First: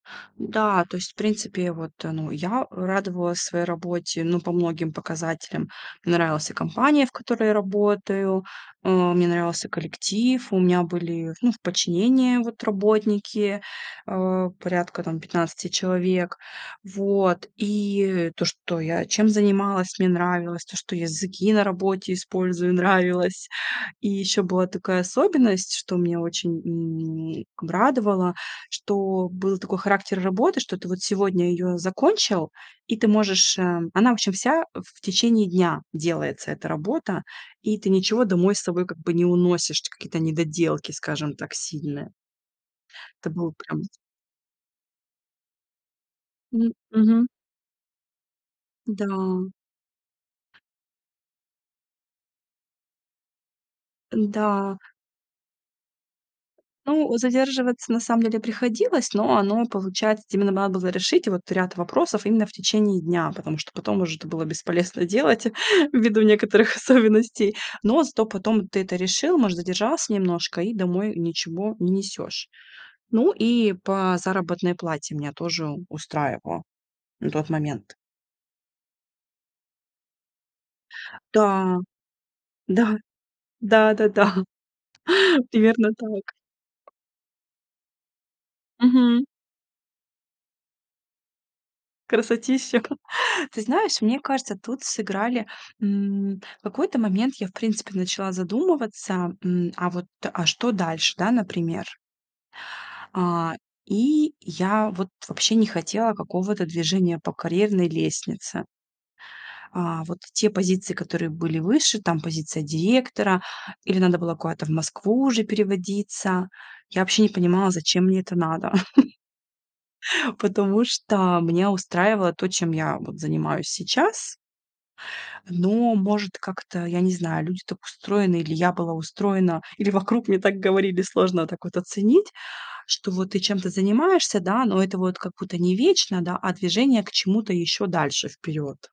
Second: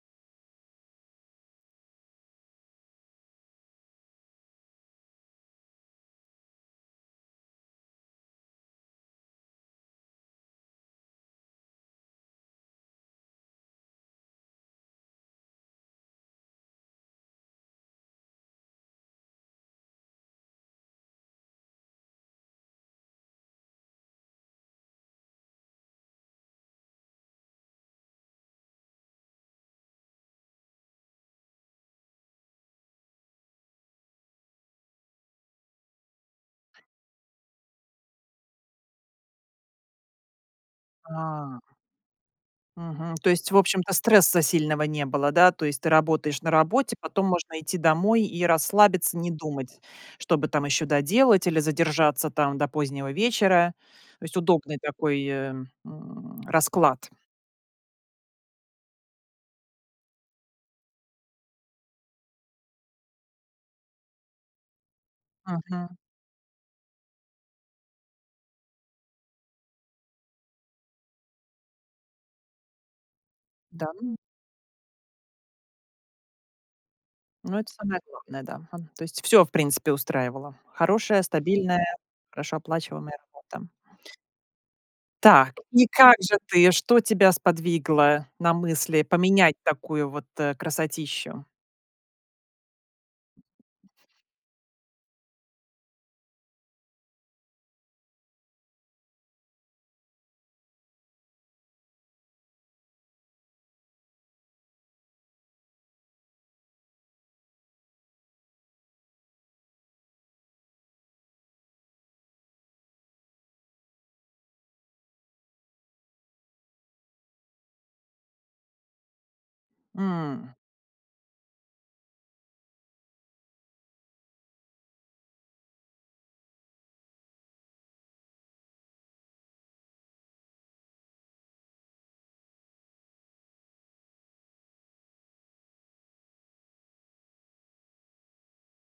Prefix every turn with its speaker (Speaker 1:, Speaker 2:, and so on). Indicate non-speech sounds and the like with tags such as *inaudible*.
Speaker 1: Да, то есть в принципе я вот, э, ну, я радовалась своей работе, ну, по многим показателям. Мне нравилась и компания, в которой я работаю, а, мне нравился коллектив, у меня были, ну, в подчинении вот работники, э, порядка там 15 человек. Вот, и то, что я чем занималась, мне нравилось, то, что языки на работе использую нравилось. И ещё была такая особенность, что меня очень, м, б радовало, что был такой характер работы, что ты вот сегодня её закончил, и ты можешь, э, она в общем вся, э, в течение дня делается эта работа. И ты ничего домой с собой как бы не уносишь, какие-то недоделки, скажем так,
Speaker 2: А.
Speaker 1: сильные.
Speaker 2: Мгм,
Speaker 1: Это
Speaker 2: то
Speaker 1: было
Speaker 2: есть, в
Speaker 1: прям
Speaker 2: общем-то, стресса сильного не было, да? То есть ты работаешь на
Speaker 1: М,
Speaker 2: работе, потом
Speaker 1: мгм.
Speaker 2: можно идти домой и расслабиться, не
Speaker 1: Да.
Speaker 2: думать, что бы там ещё доделать или задержаться там до позднего вечера. То есть
Speaker 1: Н-да.
Speaker 2: удобный такой, эм, расклад.
Speaker 1: Ну, задерживаться на самом деле приходилось. Но оно, получается, вот именно надо было решить вот ряд вопросов именно в течение дня, потому что потом уже это было бесполезно делать
Speaker 2: Мгм.
Speaker 1: ввиду некоторых особенностей. Но зато потом ты это решил, может, задержался немножко и домой ничего не несёшь. Ну и
Speaker 2: Да *unintelligible*
Speaker 1: по заработной плате меня тоже устраивало на тот
Speaker 2: ну, это
Speaker 1: момент.
Speaker 2: самое главное, да, ага. То есть всё, в принципе, устраивало. Хорошая,
Speaker 1: Да.
Speaker 2: стабильная, хорошо
Speaker 1: Да.
Speaker 2: оплачиваемая работа.
Speaker 1: Да, да-да, *chuckles*
Speaker 2: Так, и
Speaker 1: примерно
Speaker 2: как
Speaker 1: так.
Speaker 2: же ты что тебя сподвигло на мысли
Speaker 1: Мгм.
Speaker 2: поменять такую вот, э, красотищу?
Speaker 1: Красотища. *chuckles* Ты знаешь, мне кажется, тут сыграли. М, в какой-то момент я, в принципе, начала задумываться: м, а вот, а что дальше, да, например. А, и я вот вообще не хотела какого-то движения по карьерной лестнице. А, вот те позиции, которые были выше, там позиция директора или надо было куда-то в Москву уже переводиться. Я вообще не понимала, зачем мне это надо. *chuckles*
Speaker 2: М.
Speaker 1: Потому что меня устраивало то, чем я вот занимаюсь сейчас. Но может как-то, я не знаю, люди так устроены, или я была устроена, или вокруг мне так говорили, сложно так вот оценить, что вот ты чем-то занимаешься, да, но это вот как будто не вечно, да, а движение к чему-то ещё дальше вперёд.